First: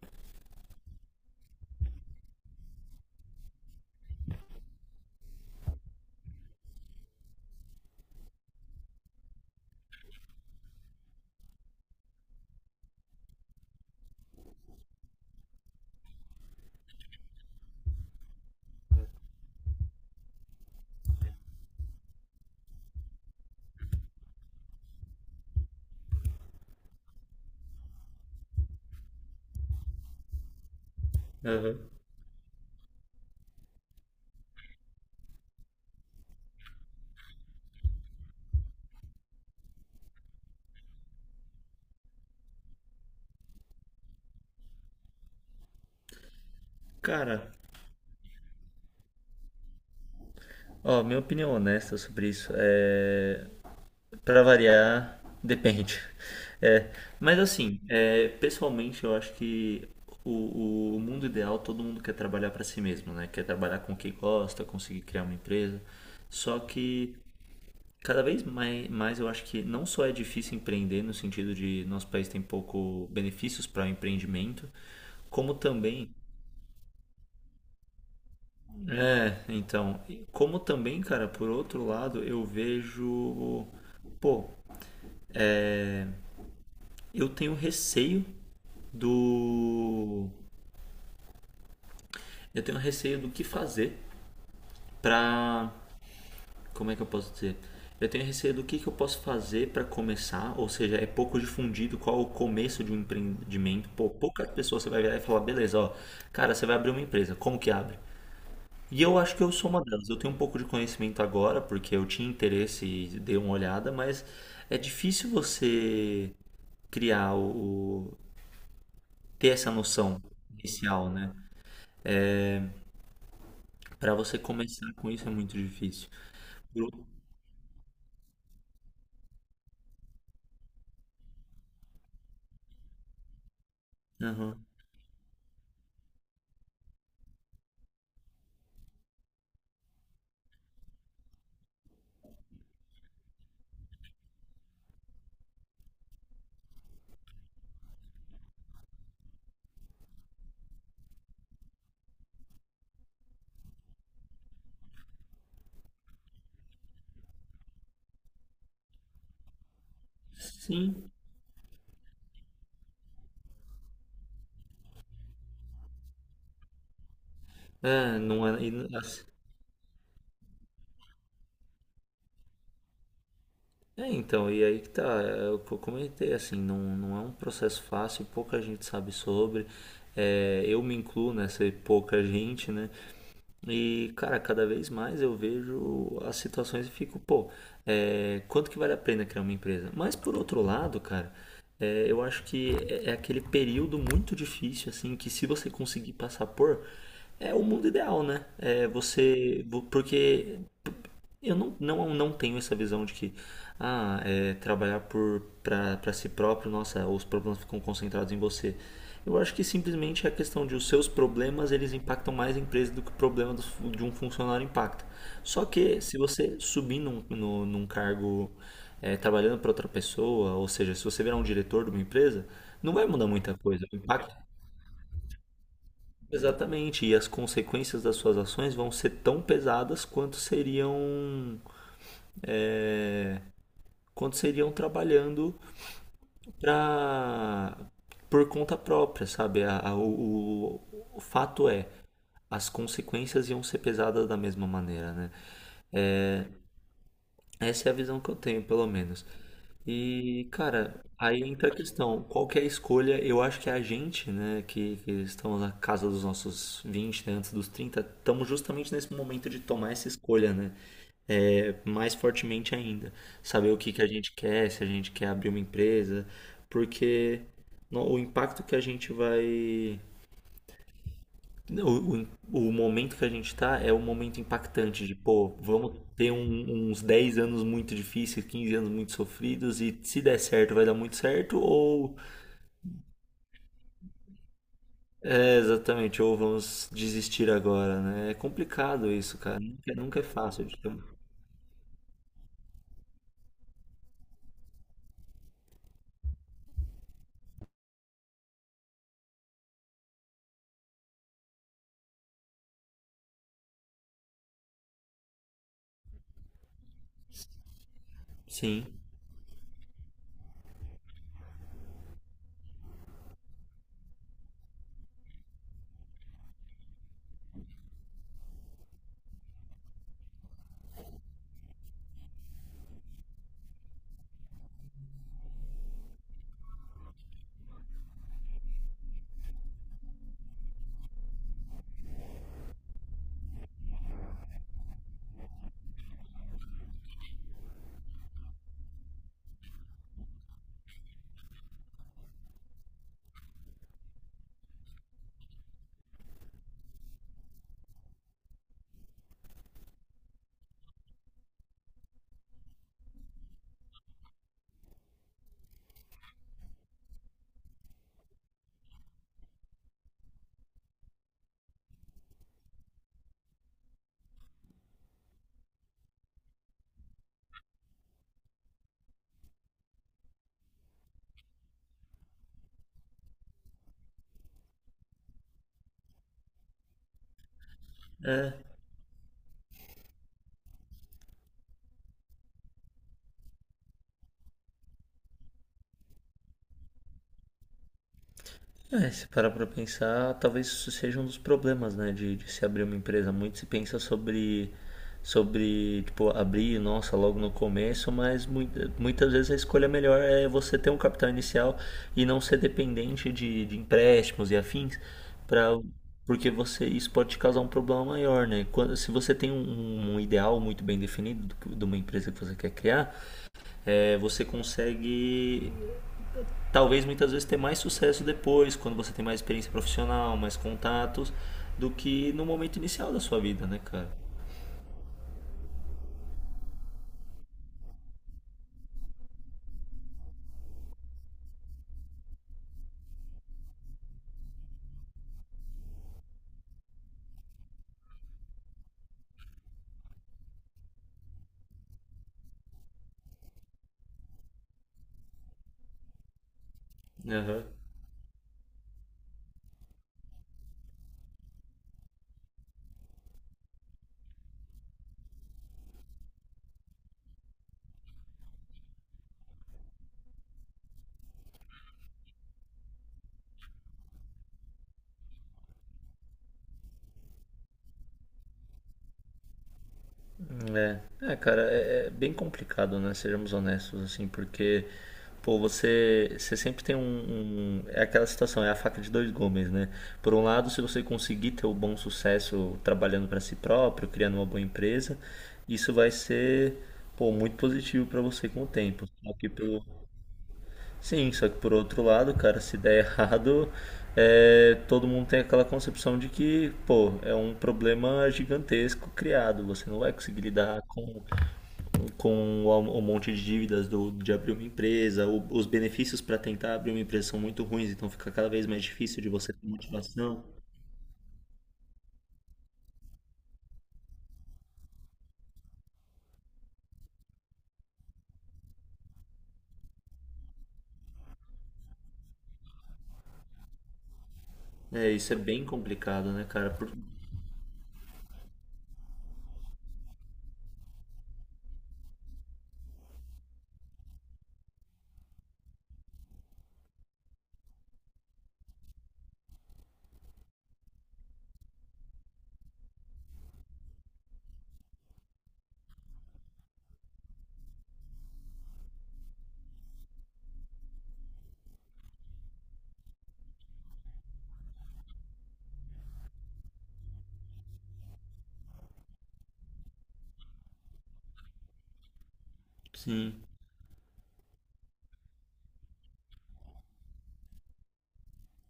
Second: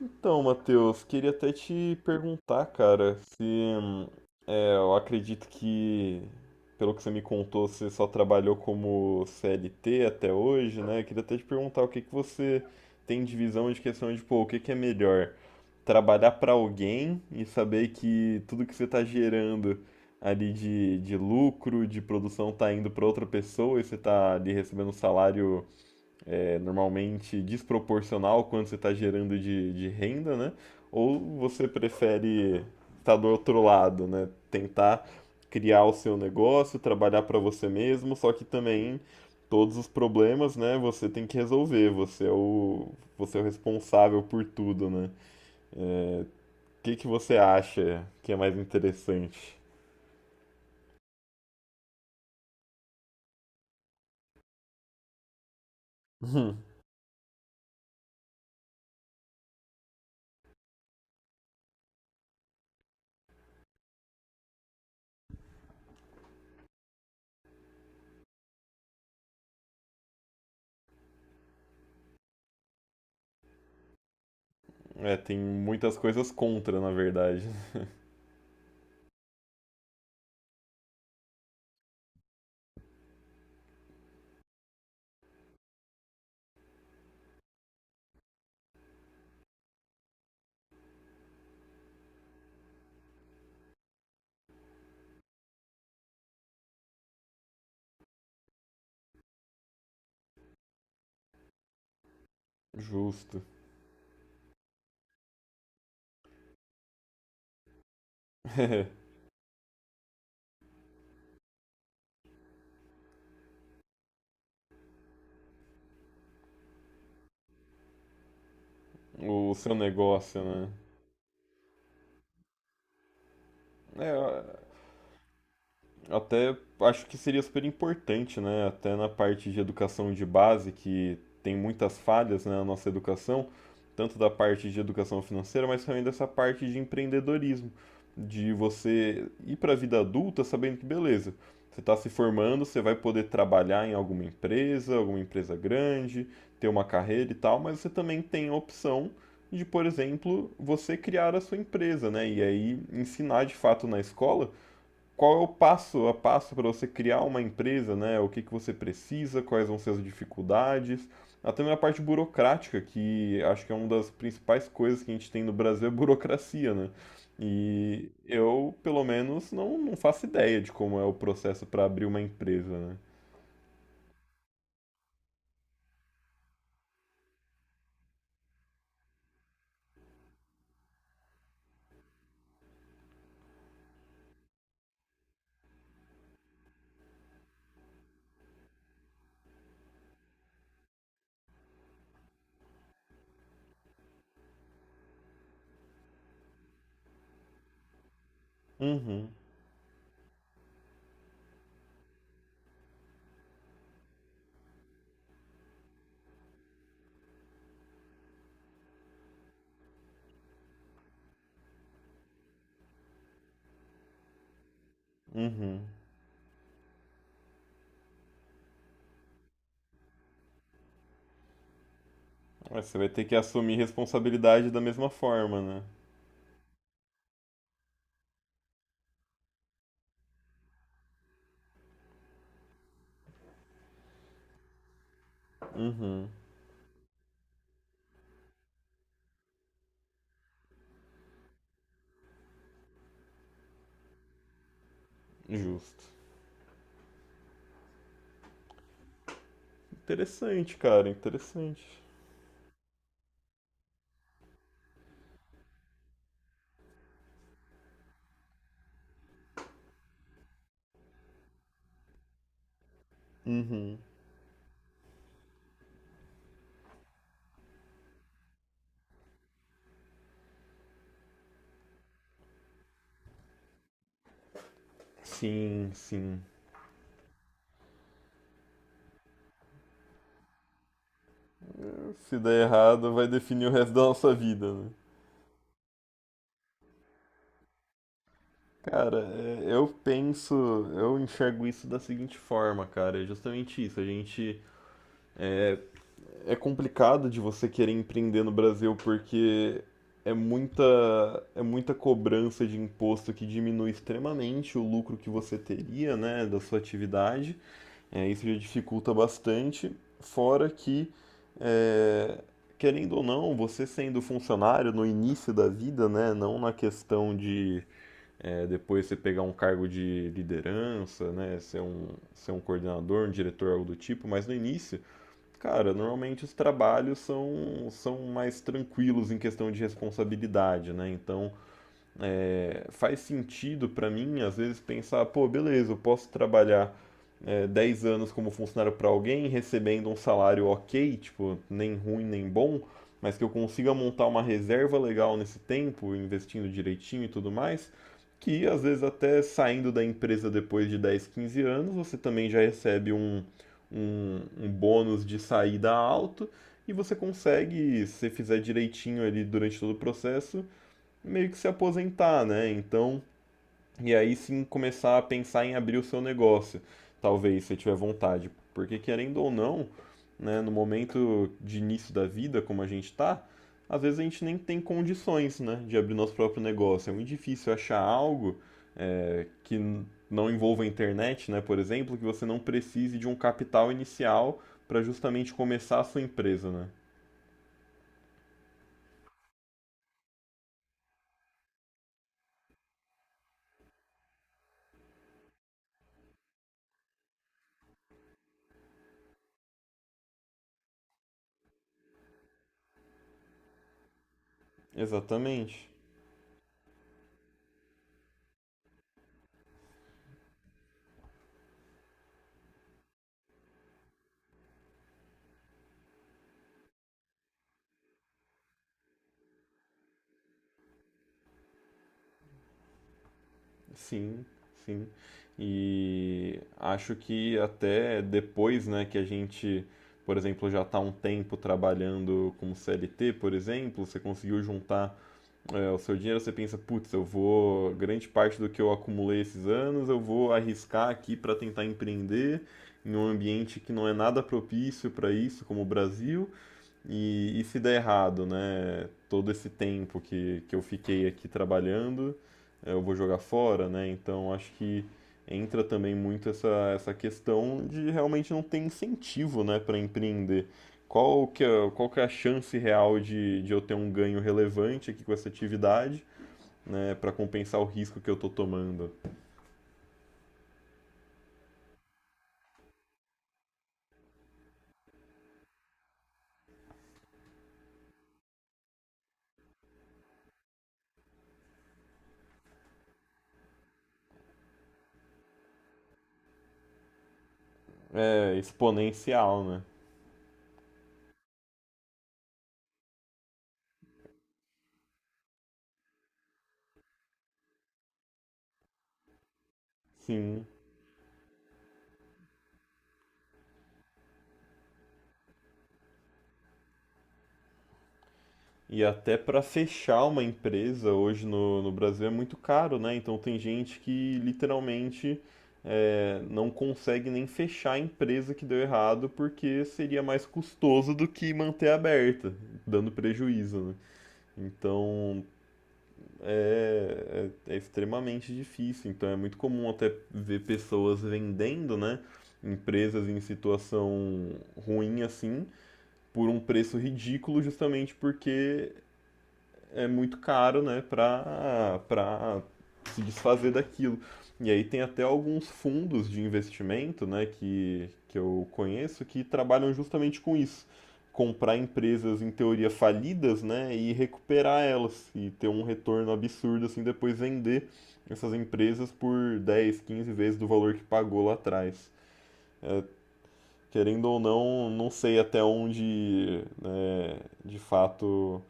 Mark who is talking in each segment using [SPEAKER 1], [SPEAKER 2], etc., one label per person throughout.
[SPEAKER 1] Então, Matheus, queria até te perguntar, cara, se é, eu acredito que, pelo que você me contou, você só trabalhou como CLT até hoje, né? Queria até te perguntar o que que você tem de visão de questão de, pô, o que que é melhor? Trabalhar para alguém e saber que tudo que você está gerando ali de lucro, de produção, tá indo para outra pessoa e você tá ali recebendo um salário normalmente desproporcional ao quanto você está gerando de renda, né? Ou você
[SPEAKER 2] Aham.
[SPEAKER 1] prefere estar do outro lado, né? Tentar criar o seu negócio, trabalhar para você mesmo, só que também todos os problemas, né? Você tem que resolver, você é o responsável por tudo, né? O que que você
[SPEAKER 2] Cara,
[SPEAKER 1] acha que é mais interessante?
[SPEAKER 2] ó, minha opinião honesta sobre isso é, para variar, depende. É, mas assim, é, pessoalmente eu acho que o mundo ideal todo mundo quer trabalhar para si mesmo, né? Quer trabalhar com o que gosta, conseguir criar uma empresa. Só que cada vez mais, eu acho que não só é difícil empreender no sentido de nosso país tem pouco benefícios para o empreendimento,
[SPEAKER 1] É, tem
[SPEAKER 2] como
[SPEAKER 1] muitas
[SPEAKER 2] também
[SPEAKER 1] coisas contra, na verdade.
[SPEAKER 2] é, então, como também, cara, por outro lado, eu vejo, pô, eu tenho receio do, eu tenho receio do que fazer pra, como é que eu posso dizer? Eu tenho receio do que eu posso fazer pra começar, ou seja, é pouco difundido qual o começo de um
[SPEAKER 1] Justo.
[SPEAKER 2] empreendimento. Pô, pouca pessoa você vai virar e falar, beleza, ó, cara, você vai abrir uma empresa, como que abre? E eu acho que eu sou uma delas. Eu tenho um pouco de conhecimento agora, porque eu tinha interesse e dei uma olhada, mas é difícil você criar ter
[SPEAKER 1] O
[SPEAKER 2] essa
[SPEAKER 1] seu
[SPEAKER 2] noção
[SPEAKER 1] negócio, né?
[SPEAKER 2] inicial, né? Para você
[SPEAKER 1] É,
[SPEAKER 2] começar com isso é muito difícil.
[SPEAKER 1] Até
[SPEAKER 2] Eu-
[SPEAKER 1] acho que seria super importante, né? Até na parte de educação de base, que tem muitas falhas, né, na nossa educação, tanto da
[SPEAKER 2] Aham.
[SPEAKER 1] parte de educação financeira, mas também dessa parte de empreendedorismo, de você ir para a vida adulta sabendo que, beleza, você está se formando, você vai poder trabalhar em alguma empresa grande, ter uma carreira e tal, mas você também tem a opção de, por exemplo, você criar a sua empresa, né? E aí ensinar de fato na escola qual é o passo a passo para você criar uma empresa, né? O que que você precisa, quais vão ser as dificuldades,
[SPEAKER 2] Sim.
[SPEAKER 1] até mesmo a parte burocrática, que acho que é uma das principais coisas que a gente tem no Brasil é burocracia, né? E
[SPEAKER 2] É, não é, e
[SPEAKER 1] eu, pelo
[SPEAKER 2] assim,
[SPEAKER 1] menos, não faço ideia de como é o processo para abrir uma empresa, né?
[SPEAKER 2] é, então, e aí que tá, é o que eu comentei, assim, não, não é um processo fácil, pouca gente sabe sobre, é, eu me incluo nessa pouca gente, né? E, cara, cada vez mais eu vejo as situações e fico, pô, é, quanto que vale a pena criar uma empresa? Mas por outro lado, cara, é, eu acho que é aquele período muito difícil, assim, que se você conseguir passar por, é o mundo ideal, né? É
[SPEAKER 1] Uhum,
[SPEAKER 2] você, porque eu não tenho essa visão de que ah, é, trabalhar por para si próprio, nossa, os problemas ficam concentrados em você. Eu acho que simplesmente é a questão de os seus problemas eles impactam mais a empresa do que de um funcionário impacta. Só
[SPEAKER 1] uhum.
[SPEAKER 2] que se você subir num, no- num cargo é, trabalhando para outra pessoa, ou seja, se você virar um diretor de uma empresa,
[SPEAKER 1] Mas
[SPEAKER 2] não
[SPEAKER 1] você
[SPEAKER 2] vai
[SPEAKER 1] vai ter
[SPEAKER 2] mudar
[SPEAKER 1] que
[SPEAKER 2] muita
[SPEAKER 1] assumir
[SPEAKER 2] coisa. O impacto,
[SPEAKER 1] responsabilidade da mesma forma, né?
[SPEAKER 2] exatamente, e as consequências das suas ações vão ser tão pesadas quanto seriam é, quando seriam trabalhando
[SPEAKER 1] Uhum,
[SPEAKER 2] pra, por conta própria, sabe? O fato é, as consequências iam ser pesadas da mesma maneira, né?
[SPEAKER 1] justo.
[SPEAKER 2] Essa é a visão que eu tenho, pelo menos. E,
[SPEAKER 1] Interessante,
[SPEAKER 2] cara,
[SPEAKER 1] cara,
[SPEAKER 2] aí entra a
[SPEAKER 1] interessante.
[SPEAKER 2] questão, qual que é a escolha? Eu acho que é a gente, né, que estamos na casa dos nossos 20, né, antes dos 30, estamos justamente nesse momento de tomar essa escolha, né? É, mais fortemente ainda. Saber o que
[SPEAKER 1] Uhum.
[SPEAKER 2] que a gente quer, se a gente quer abrir uma empresa, porque o impacto que a gente vai. O, o momento que a gente está é um momento impactante de, pô,
[SPEAKER 1] Sim,
[SPEAKER 2] vamos ter
[SPEAKER 1] sim.
[SPEAKER 2] uns 10 anos muito difíceis, 15 anos muito sofridos, e se der certo, vai dar muito certo, ou.
[SPEAKER 1] Se der errado, vai definir o resto da nossa vida, né?
[SPEAKER 2] É, exatamente, ou vamos desistir agora, né? É complicado
[SPEAKER 1] Cara,
[SPEAKER 2] isso, cara.
[SPEAKER 1] é, eu
[SPEAKER 2] Nunca, é, nunca é
[SPEAKER 1] penso,
[SPEAKER 2] fácil. De
[SPEAKER 1] eu
[SPEAKER 2] um-
[SPEAKER 1] enxergo isso da seguinte forma, cara, é justamente isso. É, é complicado de você querer empreender no Brasil porque é muita é muita cobrança de imposto que diminui extremamente o lucro que você teria, né, da sua atividade. É, isso já
[SPEAKER 2] Sim.
[SPEAKER 1] dificulta bastante, fora que, é, querendo ou não, você sendo funcionário no início da vida, né, não na questão de depois você pegar um cargo de liderança, né, ser um coordenador, um diretor, algo do tipo, mas no início, cara, normalmente os trabalhos são mais tranquilos em questão de responsabilidade, né, então faz sentido para mim, às vezes, pensar, pô, beleza, eu posso trabalhar 10 anos como funcionário para alguém, recebendo um salário ok, tipo, nem ruim nem bom, mas que eu consiga montar uma reserva legal nesse tempo, investindo direitinho e tudo mais, que às vezes até saindo da empresa depois de 10, 15 anos, você também já recebe um bônus de saída alto e você consegue, se fizer direitinho ali durante todo o processo, meio que se aposentar, né? Então, e aí sim começar a pensar em abrir o seu negócio, talvez, se tiver vontade. Porque querendo ou não, né, no momento de início da vida, como a gente tá, às vezes a gente nem tem condições, né, de abrir nosso próprio negócio. É muito difícil achar algo
[SPEAKER 2] É.
[SPEAKER 1] que não envolva a internet, né, por exemplo, que você não precise de um capital inicial para justamente começar a sua empresa, né?
[SPEAKER 2] É, se parar pra pensar, talvez isso seja um dos problemas, né, de se abrir uma empresa. Muito se pensa sobre, sobre, tipo, abrir, nossa, logo no começo, mas muitas vezes a escolha melhor é você ter um capital inicial e não ser dependente de empréstimos e afins, pra,
[SPEAKER 1] Exatamente.
[SPEAKER 2] porque você, isso pode te causar um problema maior, né? Quando, se você tem um, ideal muito bem definido do de uma empresa que você quer criar, é, você consegue talvez muitas vezes ter mais sucesso depois, quando você tem mais experiência profissional, mais contatos, do que no momento inicial da sua vida, né, cara?
[SPEAKER 1] Sim, sim. E acho que até depois, né, que a gente, por exemplo, já está um tempo trabalhando como CLT, por exemplo, você conseguiu juntar, o seu dinheiro, você pensa, putz, eu vou, grande parte do que eu acumulei esses anos, eu vou arriscar aqui para tentar empreender em um ambiente que não é nada propício para isso, como o Brasil, e
[SPEAKER 2] Uhum.
[SPEAKER 1] se der errado, né? Todo esse tempo que eu fiquei aqui trabalhando, eu vou jogar fora, né? Então acho que entra também muito essa questão de realmente não ter incentivo, né, para empreender. Qual que é a chance real de eu ter um ganho relevante aqui com essa atividade, né, para compensar o risco que eu tô tomando?
[SPEAKER 2] É. É, cara, é, bem complicado, né? Sejamos honestos, assim, porque, pô, você, você sempre tem é aquela situação, é a faca de dois gumes, né? Por um lado, se você conseguir ter o bom sucesso trabalhando para si próprio, criando uma boa empresa, isso vai ser, pô, muito positivo para você
[SPEAKER 1] É
[SPEAKER 2] com o tempo. Só que
[SPEAKER 1] exponencial, né?
[SPEAKER 2] pelo, sim, só que por outro lado, cara, se der errado, é, todo mundo tem aquela concepção de que, pô, é um problema gigantesco criado. Você não vai conseguir
[SPEAKER 1] Sim.
[SPEAKER 2] lidar com o monte de dívidas do, de abrir uma empresa. O- os benefícios para tentar abrir uma empresa são muito ruins, então fica cada vez mais
[SPEAKER 1] E
[SPEAKER 2] difícil de
[SPEAKER 1] até
[SPEAKER 2] você
[SPEAKER 1] para
[SPEAKER 2] ter
[SPEAKER 1] fechar uma
[SPEAKER 2] motivação.
[SPEAKER 1] empresa hoje no Brasil é muito caro, né? Então tem gente que literalmente não consegue nem fechar a empresa que deu errado porque seria mais custoso do que manter aberta, dando prejuízo, né?
[SPEAKER 2] É, isso é
[SPEAKER 1] Então
[SPEAKER 2] bem complicado, né, cara? Por-
[SPEAKER 1] é extremamente difícil. Então é muito comum até ver pessoas vendendo, né? Empresas em situação ruim assim, por um preço ridículo, justamente porque é muito caro, né, para se desfazer daquilo. E aí tem até alguns fundos de investimento, né, que eu conheço que trabalham justamente com isso. Comprar empresas em teoria falidas, né, e recuperar elas e ter um retorno absurdo assim depois vender essas empresas por 10, 15 vezes do valor que pagou lá atrás.
[SPEAKER 2] Sim,
[SPEAKER 1] Querendo ou não, não sei até onde né, de fato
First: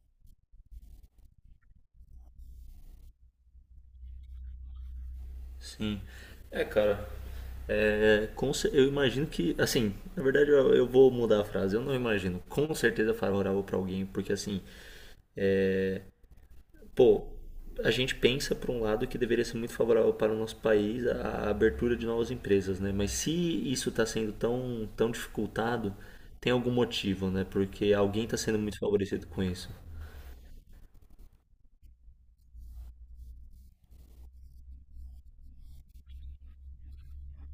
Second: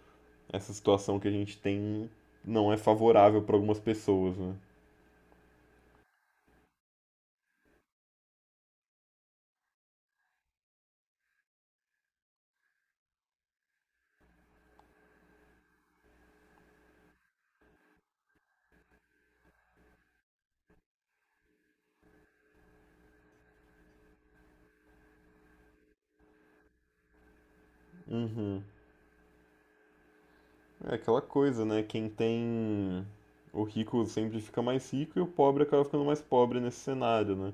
[SPEAKER 1] essa situação que a gente tem não é favorável para algumas pessoas, né?
[SPEAKER 2] sim. É, cara. É, com eu imagino que, assim, na verdade eu vou mudar a frase. Eu não imagino com certeza é favorável para alguém, porque assim, pô, a gente pensa por um lado que deveria ser muito favorável para o nosso país a abertura de novas empresas, né? Mas se isso está sendo tão, tão dificultado, tem algum motivo, né? Porque alguém está sendo
[SPEAKER 1] Uhum.
[SPEAKER 2] muito favorecido com isso.
[SPEAKER 1] É aquela coisa, né? Quem tem. O rico sempre fica mais rico e o pobre acaba ficando mais pobre nesse cenário, né?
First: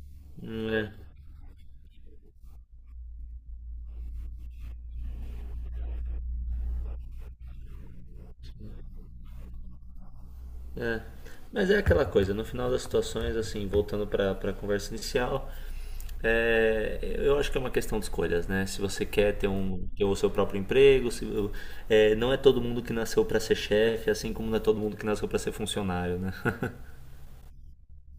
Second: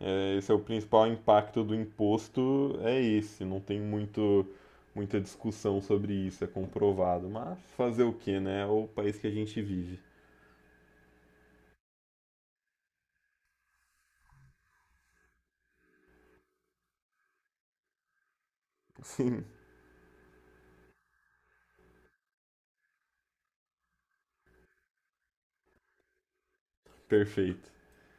[SPEAKER 1] É, esse é o
[SPEAKER 2] É.
[SPEAKER 1] principal impacto do imposto, é esse. Não tem muito, muita discussão sobre isso, é comprovado. Mas fazer o quê, né? É o país que a gente vive.
[SPEAKER 2] É. Mas é aquela coisa, no final das situações, assim, voltando para a conversa inicial, é, eu acho que é uma questão de escolhas, né? Se você quer
[SPEAKER 1] Sim,
[SPEAKER 2] ter, um, ter o seu próprio emprego, se, é, não é todo mundo que nasceu para ser chefe, assim como não é todo mundo que nasceu para ser funcionário, né?
[SPEAKER 1] perfeito.